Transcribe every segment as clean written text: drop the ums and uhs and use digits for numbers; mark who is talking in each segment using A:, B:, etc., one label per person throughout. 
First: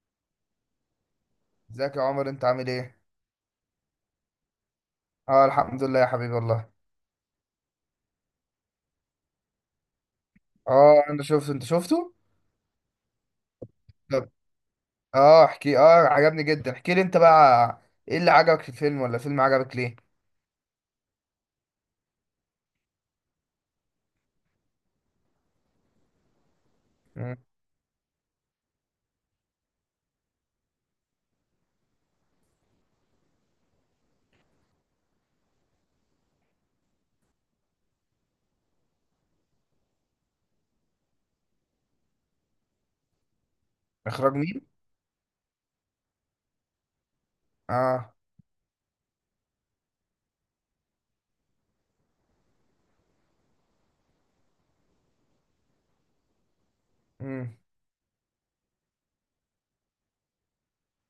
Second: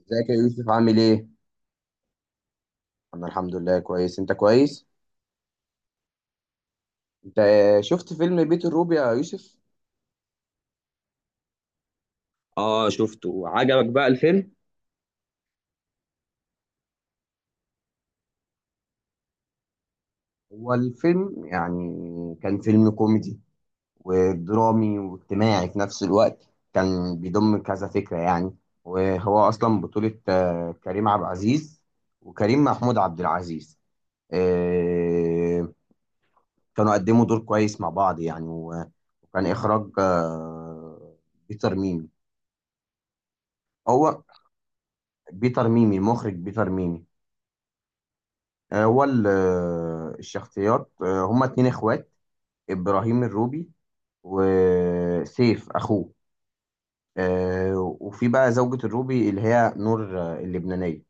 A: ازيك يا يوسف عامل ايه؟
B: ازيك يا عمر، انت عامل ايه؟
A: انا الحمد لله كويس. انت كويس؟
B: اه، الحمد لله يا حبيبي والله.
A: انت شفت فيلم بيت الروبي يا يوسف؟
B: اه، انا شفته. انت شفته؟
A: اه شفته. عجبك بقى
B: طب.
A: الفيلم؟
B: اه، احكي اه. عجبني جدا، احكي لي انت بقى. ايه اللي عجبك في الفيلم؟ ولا الفيلم عجبك ليه؟
A: هو الفيلم يعني كان فيلم كوميدي ودرامي واجتماعي في نفس الوقت، كان
B: مم.
A: بيضم كذا فكرة يعني. وهو اصلا بطولة كريم عبد العزيز وكريم محمود عبد العزيز. آه، كانوا قدموا دور كويس مع بعض يعني وكان اخراج بيتر ميمي. هو
B: اخراج مين؟
A: بيتر ميمي، المخرج بيتر ميمي.
B: اه.
A: هو الشخصيات هما اتنين اخوات، ابراهيم الروبي وسيف اخوه.
B: امم.
A: وفي بقى زوجة الروبي اللي هي نور، اللبنانية.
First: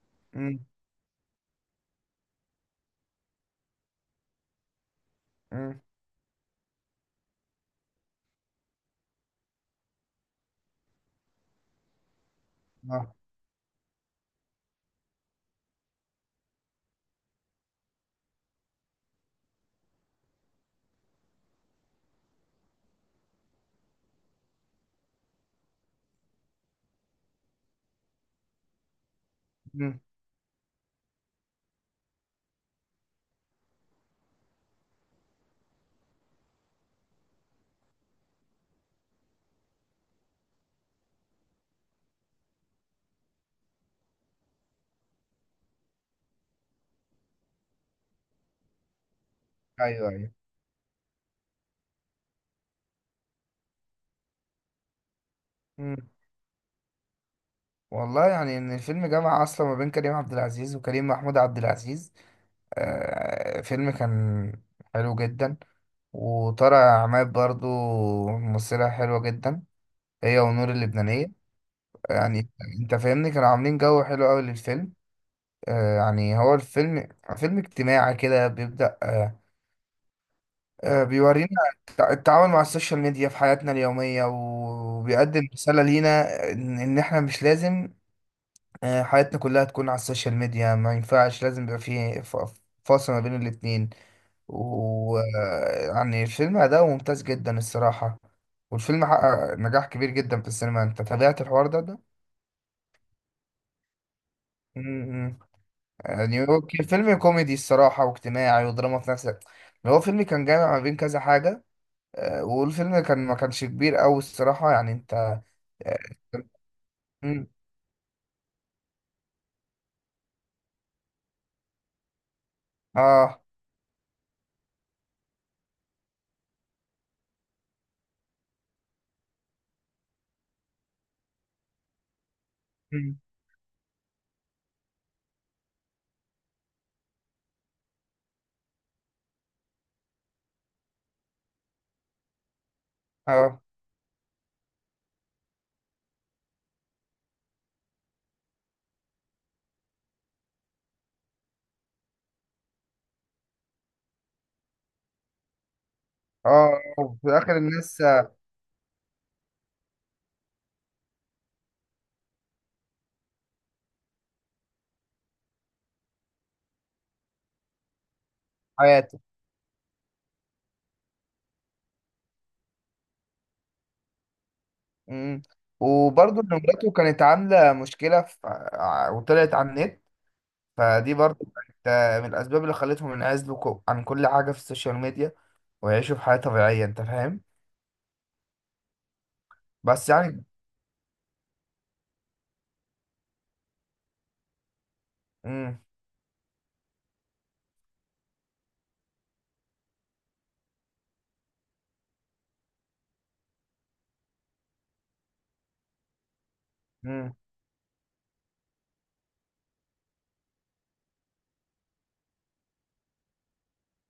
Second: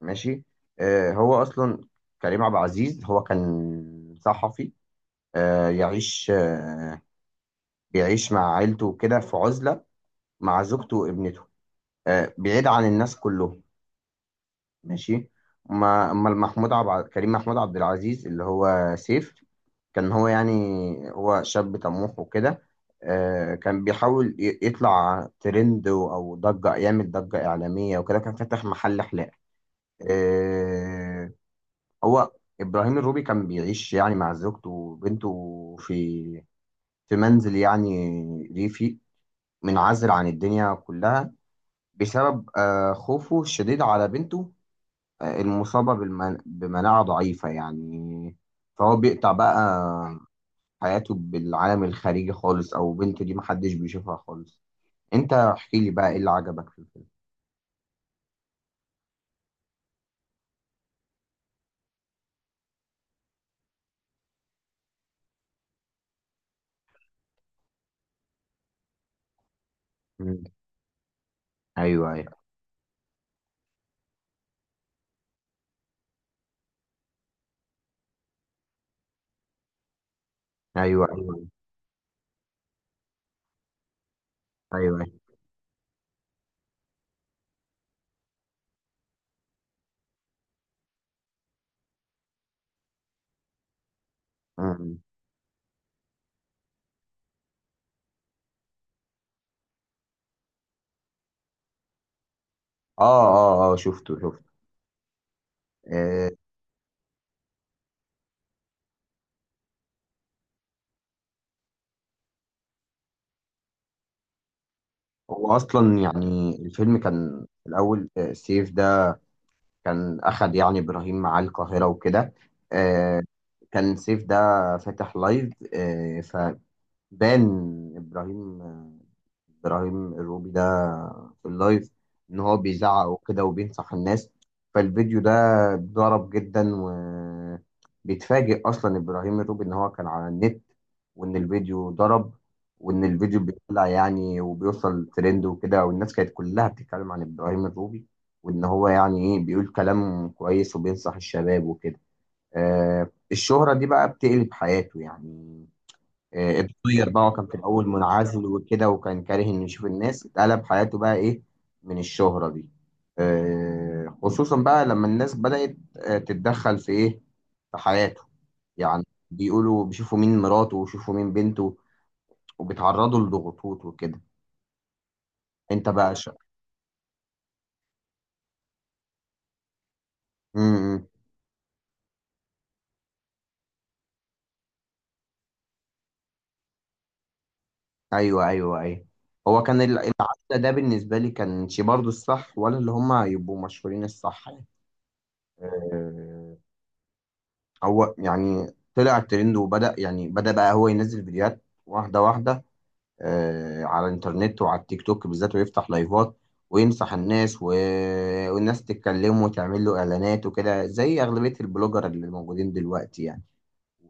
A: ماشي.
B: امم.
A: هو اصلا كريم عبد العزيز هو كان صحفي، آه،
B: امم.
A: يعيش آه، بيعيش مع عيلته كده في عزلة، مع زوجته وابنته، بعيد عن
B: اه.
A: الناس كلهم. ماشي. أما كريم محمود عبد العزيز اللي هو سيف، كان هو يعني هو شاب طموح وكده. كان بيحاول يطلع ترند او ضجة، يعمل ضجة إعلامية وكده، كان فاتح محل حلاقة.
B: امم.
A: آه، هو إبراهيم الروبي كان بيعيش يعني مع زوجته وبنته في منزل يعني ريفي، منعزل عن الدنيا كلها بسبب خوفه الشديد على بنته المصابة بمناعة ضعيفة يعني، فهو بيقطع بقى
B: ايوه، ايوه.
A: حياته بالعالم الخارجي خالص، أو بنته دي محدش بيشوفها خالص. أنت احكي لي
B: امم.
A: بقى إيه اللي عجبك في الفيلم.
B: والله، يعني ان الفيلم جمع اصلا ما بين كريم عبد العزيز وكريم محمود عبد العزيز. فيلم كان حلو جدا. وطارق عماد برضو ممثلة حلوة جدا، هي
A: مم.
B: ونور اللبنانية.
A: أيوه أيوه
B: يعني انت فاهمني، كانوا عاملين جو حلو قوي للفيلم. يعني هو الفيلم فيلم اجتماعي كده بيبدأ
A: أيوه. أيوه
B: بيورينا التعامل مع السوشيال ميديا في حياتنا اليومية،
A: أيوه.
B: وبيقدم رسالة لينا ان احنا مش لازم حياتنا كلها تكون على السوشيال ميديا. ما ينفعش، لازم يبقى فيه فاصل ما بين الاتنين.
A: مم.
B: ويعني الفيلم أداؤه ممتاز جدا الصراحة. والفيلم حقق نجاح كبير جدا في السينما. انت تابعت الحوار ده
A: آه آه آه، شفته شفته.
B: ده؟
A: آه
B: يعني هو كان فيلم كوميدي الصراحة، واجتماعي ودراما في نفس الوقت. هو فيلم كان جامع ما بين كذا حاجة. والفيلم كان ما كانش كبير أوي الصراحة، يعني أنت
A: هو أصلا يعني الفيلم كان
B: مم.
A: في الأول، سيف ده كان أخد يعني إبراهيم معاه القاهرة وكده. آه
B: آه
A: كان سيف ده فاتح لايف، آه ف بان ابراهيم ابراهيم الروبي ده في اللايف ان هو بيزعق
B: مم.
A: وكده، وبينصح الناس. فالفيديو ده ضرب جدا، وبيتفاجئ اصلا ابراهيم الروبي ان هو كان على النت، وان الفيديو ضرب، وان الفيديو
B: آه
A: بيطلع يعني وبيوصل ترند وكده، والناس كانت كلها بتتكلم عن ابراهيم الروبي، وان هو يعني ايه بيقول كلام كويس وبينصح الشباب وكده. الشهرة دي بقى بتقلب حياته يعني. اتغير بقى،
B: وفي
A: وكان في
B: الآخر
A: الأول
B: الناس
A: منعزل وكده، وكان كاره إنه يشوف الناس. اتقلب حياته بقى إيه من الشهرة دي، خصوصا بقى لما الناس بدأت تتدخل في إيه، في حياته يعني.
B: حياته.
A: بيقولوا بيشوفوا مين مراته ويشوفوا مين بنته، وبيتعرضوا لضغوطات وكده.
B: مم.
A: أنت بقى
B: وبرضه إن مراته كانت عاملة مشكلة في... وطلعت على النت.
A: امم
B: فدي برضه كانت من الأسباب اللي خلتهم ينعزلوا عن كل حاجة في السوشيال ميديا، ويعيشوا في حياة طبيعية. أنت فاهم؟
A: أيوه أيوه أيوه. هو كان
B: بس يعني.
A: العزل ده بالنسبة لي كانش برضه الصح، ولا اللي هما يبقوا مشهورين الصح يعني.
B: مم.
A: آه، هو يعني طلع الترند وبدأ يعني بدأ بقى هو ينزل فيديوهات واحدة واحدة على الإنترنت وعلى التيك توك بالذات، ويفتح لايفات وينصح
B: مم.
A: الناس. والناس تتكلمه وتعمل له إعلانات وكده، زي أغلبية البلوجر اللي موجودين دلوقتي يعني.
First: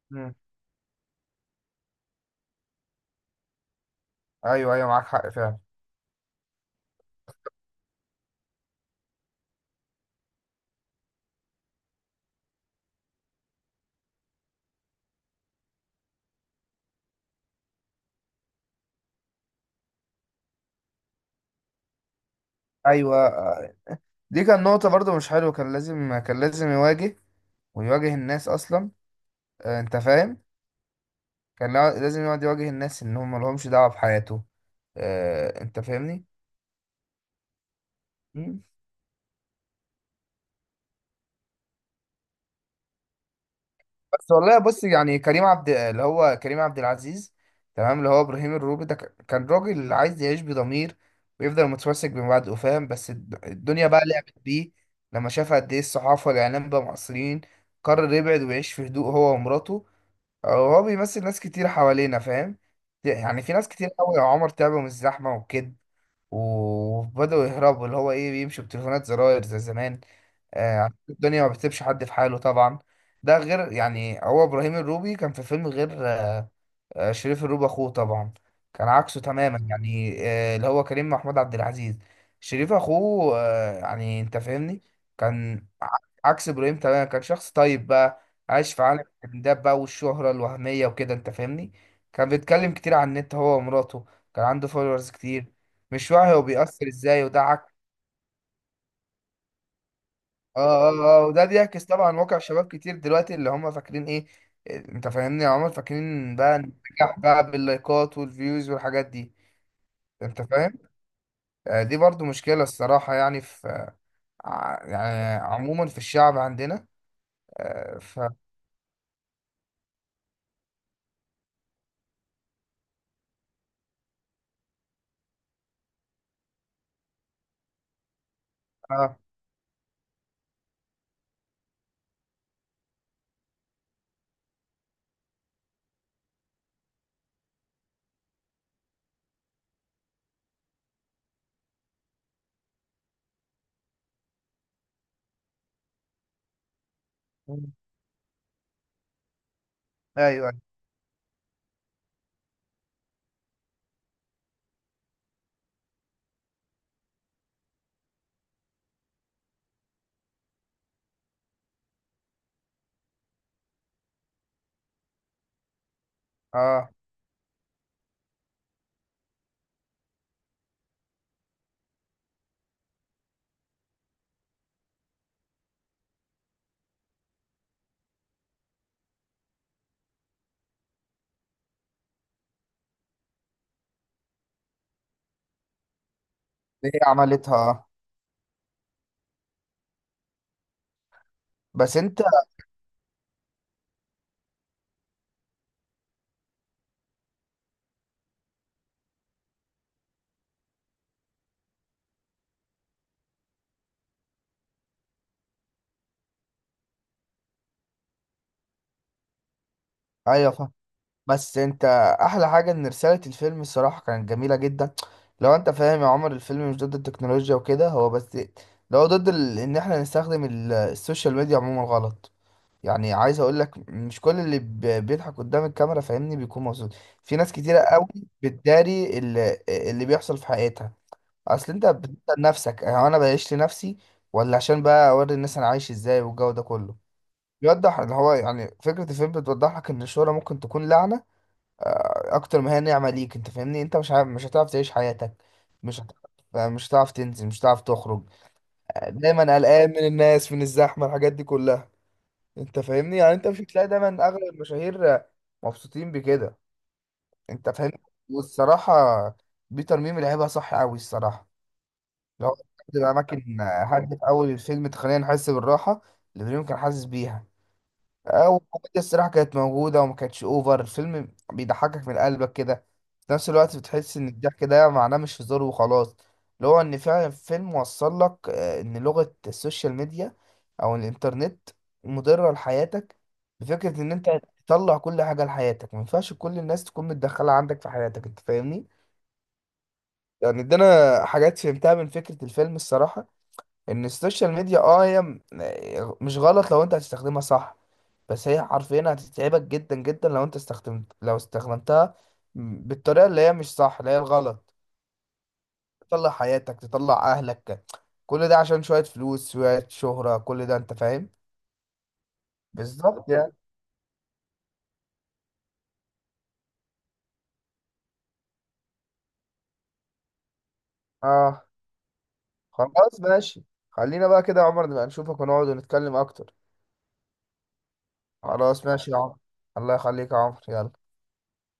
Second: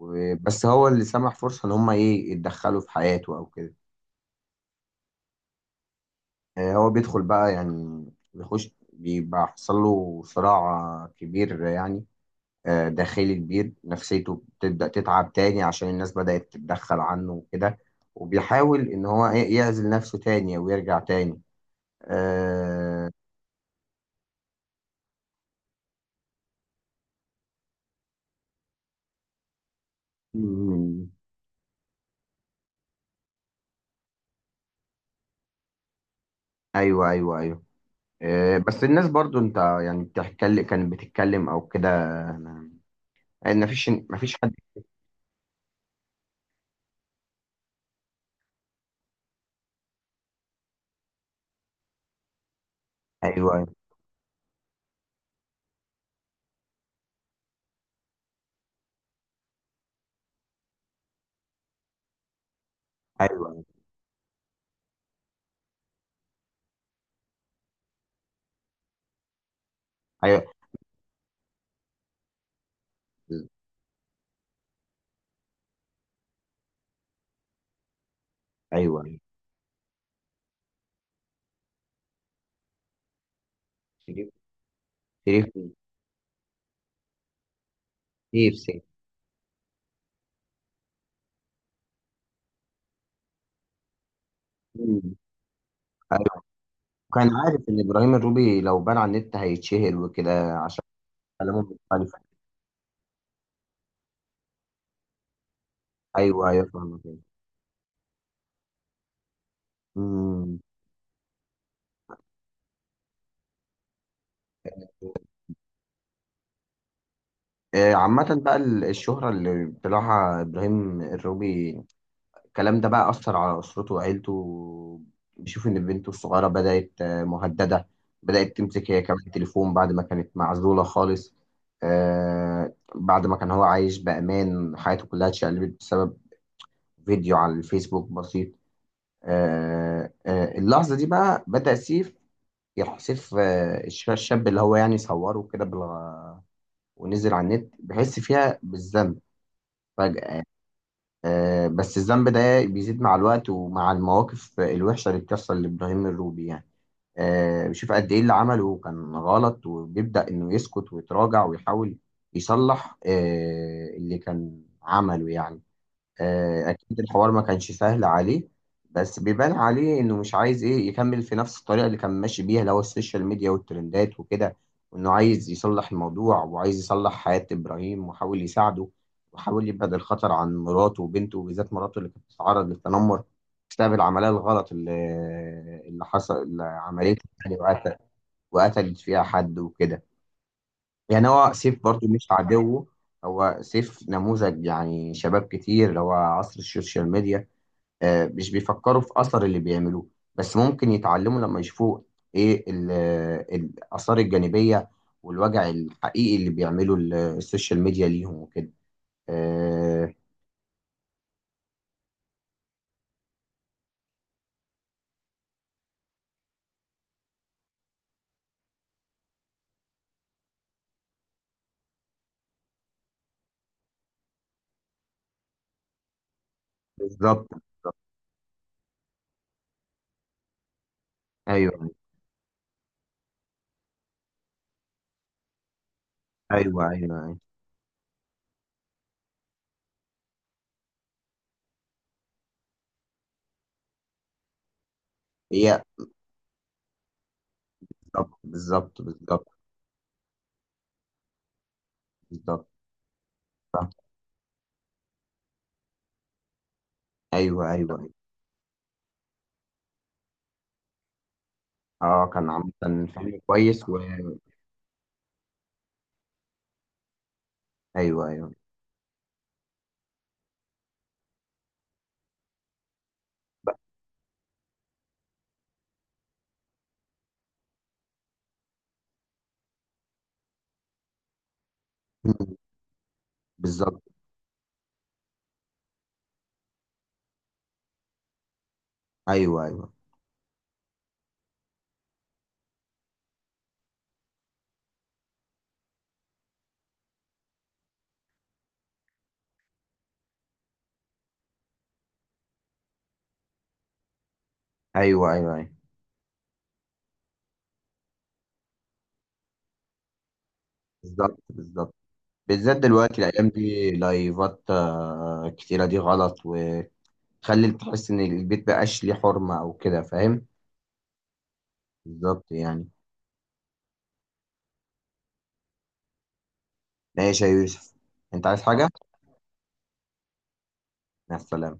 B: مم.
A: بس هو اللي سمح فرصة إن هما إيه يتدخلوا في حياته أو كده.
B: ايوه، ايوه، معاك حق فعلا.
A: هو بيدخل بقى يعني، بيخش، بيبقى حصل له صراع كبير يعني، داخلي كبير. نفسيته بتبدأ تتعب تاني عشان الناس بدأت تتدخل عنه وكده، وبيحاول إن هو إيه يعزل نفسه تاني ويرجع تاني. آه،
B: ايوه. دي كان نقطة برضو مش حلوة. كان لازم يواجه، ويواجه الناس اصلا. انت فاهم.
A: مم،
B: كان لازم يقعد يواجه الناس ان هم ملهمش دعوة بحياته. انت فاهمني.
A: أيوه أيوه أيوه.
B: مم.
A: بس الناس برضو أنت يعني كانت بتتكلم أو كده، مفيش
B: بس
A: مفيش حد.
B: والله بص، يعني كريم عبد العزيز. تمام، اللي هو ابراهيم الروبي ده كان راجل عايز يعيش بضمير، ويفضل متمسك بمبادئه، فاهم. بس
A: أيوه
B: الدنيا بقى لعبت بيه لما شاف قد ايه الصحافه والاعلام بقى مقصرين. قرر يبعد ويعيش في هدوء، هو ومراته. هو بيمثل ناس كتير حوالينا، فاهم. يعني في
A: أيوه
B: ناس كتير قوي يا عمر تعبوا من الزحمه والكد، وبداوا يهربوا، اللي هو ايه، بيمشوا بتليفونات زراير زي زمان.
A: أيوه
B: آه، عشان الدنيا ما بتسيبش حد في حاله طبعا. ده غير يعني، هو ابراهيم الروبي كان في فيلم غير شريف الروب اخوه طبعا، كان
A: أيوه.
B: عكسه تماما. يعني اللي هو كريم محمود عبد العزيز، شريف اخوه، يعني
A: شريف
B: انت فاهمني.
A: شريف
B: كان عكس ابراهيم تماما. كان شخص طيب بقى،
A: شريف،
B: عايش
A: سيف.
B: في عالم الترندات بقى والشهرة الوهمية وكده، انت فاهمني. كان بيتكلم كتير عن النت، هو ومراته. كان عنده فولورز
A: مم.
B: كتير. مش واعي هو
A: أيوه.
B: بيأثر ازاي،
A: كان
B: وده
A: عارف إن إبراهيم الروبي لو بان على النت هيتشهر وكده،
B: اه،
A: عشان
B: اه، اه. وده
A: كلامه
B: بيعكس
A: مختلف.
B: طبعا واقع شباب كتير دلوقتي اللي هم فاكرين ايه. انت فاهمني، هم فاكرين
A: ايوه
B: بقى
A: ايوه فاهمك.
B: النجاح بقى باللايكات والفيوز والحاجات دي. انت
A: امم
B: فاهم. دي برضو مشكلة الصراحة، يعني في يعني عموما في الشعب عندنا. آه، ف
A: عامة بقى الشهرة اللي طلعها إبراهيم الروبي، الكلام ده بقى أثر على أسرته وعيلته. بيشوف إن بنته الصغيرة بدأت، مهددة. بدأت تمسك هي
B: اه.
A: كمان تليفون بعد ما كانت معزولة خالص، بعد ما كان هو عايش بأمان. حياته كلها اتشقلبت بسبب فيديو على الفيسبوك بسيط. اللحظة دي بقى بدأ سيف، يروح سيف، الشاب اللي هو يعني صوره كده ونزل على
B: مم.
A: النت بحس فيها بالذنب فجأة
B: ايوه،
A: يعني.
B: أيوة.
A: بس الذنب ده بيزيد مع الوقت، ومع المواقف الوحشة اللي بتحصل لإبراهيم الروبي يعني. بشوف قد إيه اللي عمله كان غلط، وبيبدأ إنه يسكت ويتراجع، ويحاول يصلح اللي كان عمله يعني.
B: اه،
A: اكيد الحوار ما كانش سهل عليه. بس بيبان عليه انه مش عايز ايه يكمل في نفس الطريقه اللي كان ماشي بيها، اللي هو السوشيال ميديا والترندات وكده، وانه عايز يصلح الموضوع، وعايز يصلح حياه ابراهيم، وحاول يساعده، وحاول يبعد الخطر عن مراته وبنته، وبالذات مراته اللي كانت بتتعرض للتنمر بسبب العمليه الغلط اللي حصل، اللي
B: هي
A: عملتها يعني،
B: عملتها. اه.
A: وقتلت فيها حد وكده. يعني هو سيف
B: بس
A: برضو
B: انت.
A: مش عدو. هو سيف نموذج يعني شباب كتير، اللي هو عصر السوشيال ميديا، مش بيفكروا في أثر اللي بيعملوه. بس ممكن يتعلموا لما يشوفوا إيه الآثار الجانبية والوجع الحقيقي اللي بيعمله السوشيال ميديا ليهم وكده. آه،
B: ايوه، فاهم. بس انت. احلى حاجة ان رسالة الفيلم الصراحة كانت جميلة جدا. لو انت فاهم يا عمر، الفيلم مش ضد التكنولوجيا وكده، هو بس لو ضد ان احنا نستخدم السوشيال ميديا عموما غلط. يعني عايز اقول لك، مش كل اللي بيضحك قدام الكاميرا، فاهمني، بيكون مبسوط. في ناس
A: بالظبط.
B: كتيره قوي بتداري اللي بيحصل في حياتها. اصل انت
A: أيوه
B: بتسال نفسك، هو انا بعيش لنفسي ولا عشان بقى اوري الناس انا عايش ازاي والجو ده
A: أيوه أيوه
B: كله.
A: أيوه.
B: بيوضح اللي هو يعني فكره الفيلم، بتوضح لك ان الشهره ممكن تكون لعنه اكتر ما هي نعمه ليك، انت فاهمني. انت مش عارف، مش هتعرف تعيش حياتك.
A: هي.
B: مش هتعرف تنزل، مش هتعرف تخرج.
A: بالظبط بالظبط بالظبط
B: دايما قلقان من الناس، من الزحمه، الحاجات دي كلها.
A: بالظبط.
B: انت فاهمني، يعني انت مش هتلاقي
A: صح.
B: دايما اغلب المشاهير مبسوطين بكده. انت
A: أيوه أيوه
B: فاهمني.
A: أيوه.
B: والصراحه، بيتر ميمي لعبها صح قوي الصراحه.
A: أه، كان
B: لو
A: عامة
B: بتبقى
A: فيلم
B: اماكن،
A: كويس
B: حد في اول الفيلم، تخلينا نحس بالراحه اللي دريم كان حاسس بيها.
A: أيوه أيوه،
B: او الكوميديا الصراحه كانت موجوده وما كانتش اوفر. الفيلم بيضحكك من قلبك كده، في نفس
A: ب-
B: الوقت بتحس ان الضحك ده معناه مش هزار وخلاص. اللي هو ان فعلا الفيلم وصل لك ان لغه السوشيال ميديا او الانترنت مضره لحياتك. بفكره
A: بالظبط.
B: ان انت تطلع كل حاجه لحياتك، ما ينفعش كل الناس تكون متدخله عندك في حياتك. انت فاهمني.
A: ايوه ايوه
B: يعني ادانا حاجات فهمتها من فكره الفيلم الصراحه، ان السوشيال ميديا هي مش غلط لو انت هتستخدمها صح. بس هي حرفيا هتتعبك جدا جدا لو انت استخدمتها بالطريقه اللي هي مش صح، اللي هي الغلط.
A: ايوه ايوه ايوه.
B: تطلع حياتك، تطلع اهلك، كل ده عشان شويه فلوس، شويه شهره، كل ده، انت فاهم.
A: بالظبط بالظبط. بالذات دلوقتي
B: بالظبط
A: الايام
B: يعني.
A: دي لايفات، كتيره دي غلط وتخلي تحس ان البيت بقاش ليه حرمه او كده فاهم.
B: اه.
A: بالظبط يعني.
B: خلاص ماشي. خلينا بقى كده يا عمر، نبقى نشوفك ونقعد ونتكلم اكتر.
A: ماشي يا يوسف، انت عايز
B: خلاص
A: حاجه؟
B: ماشي يا عمر. الله يخليك يا عمر، يلا.
A: مع السلامه.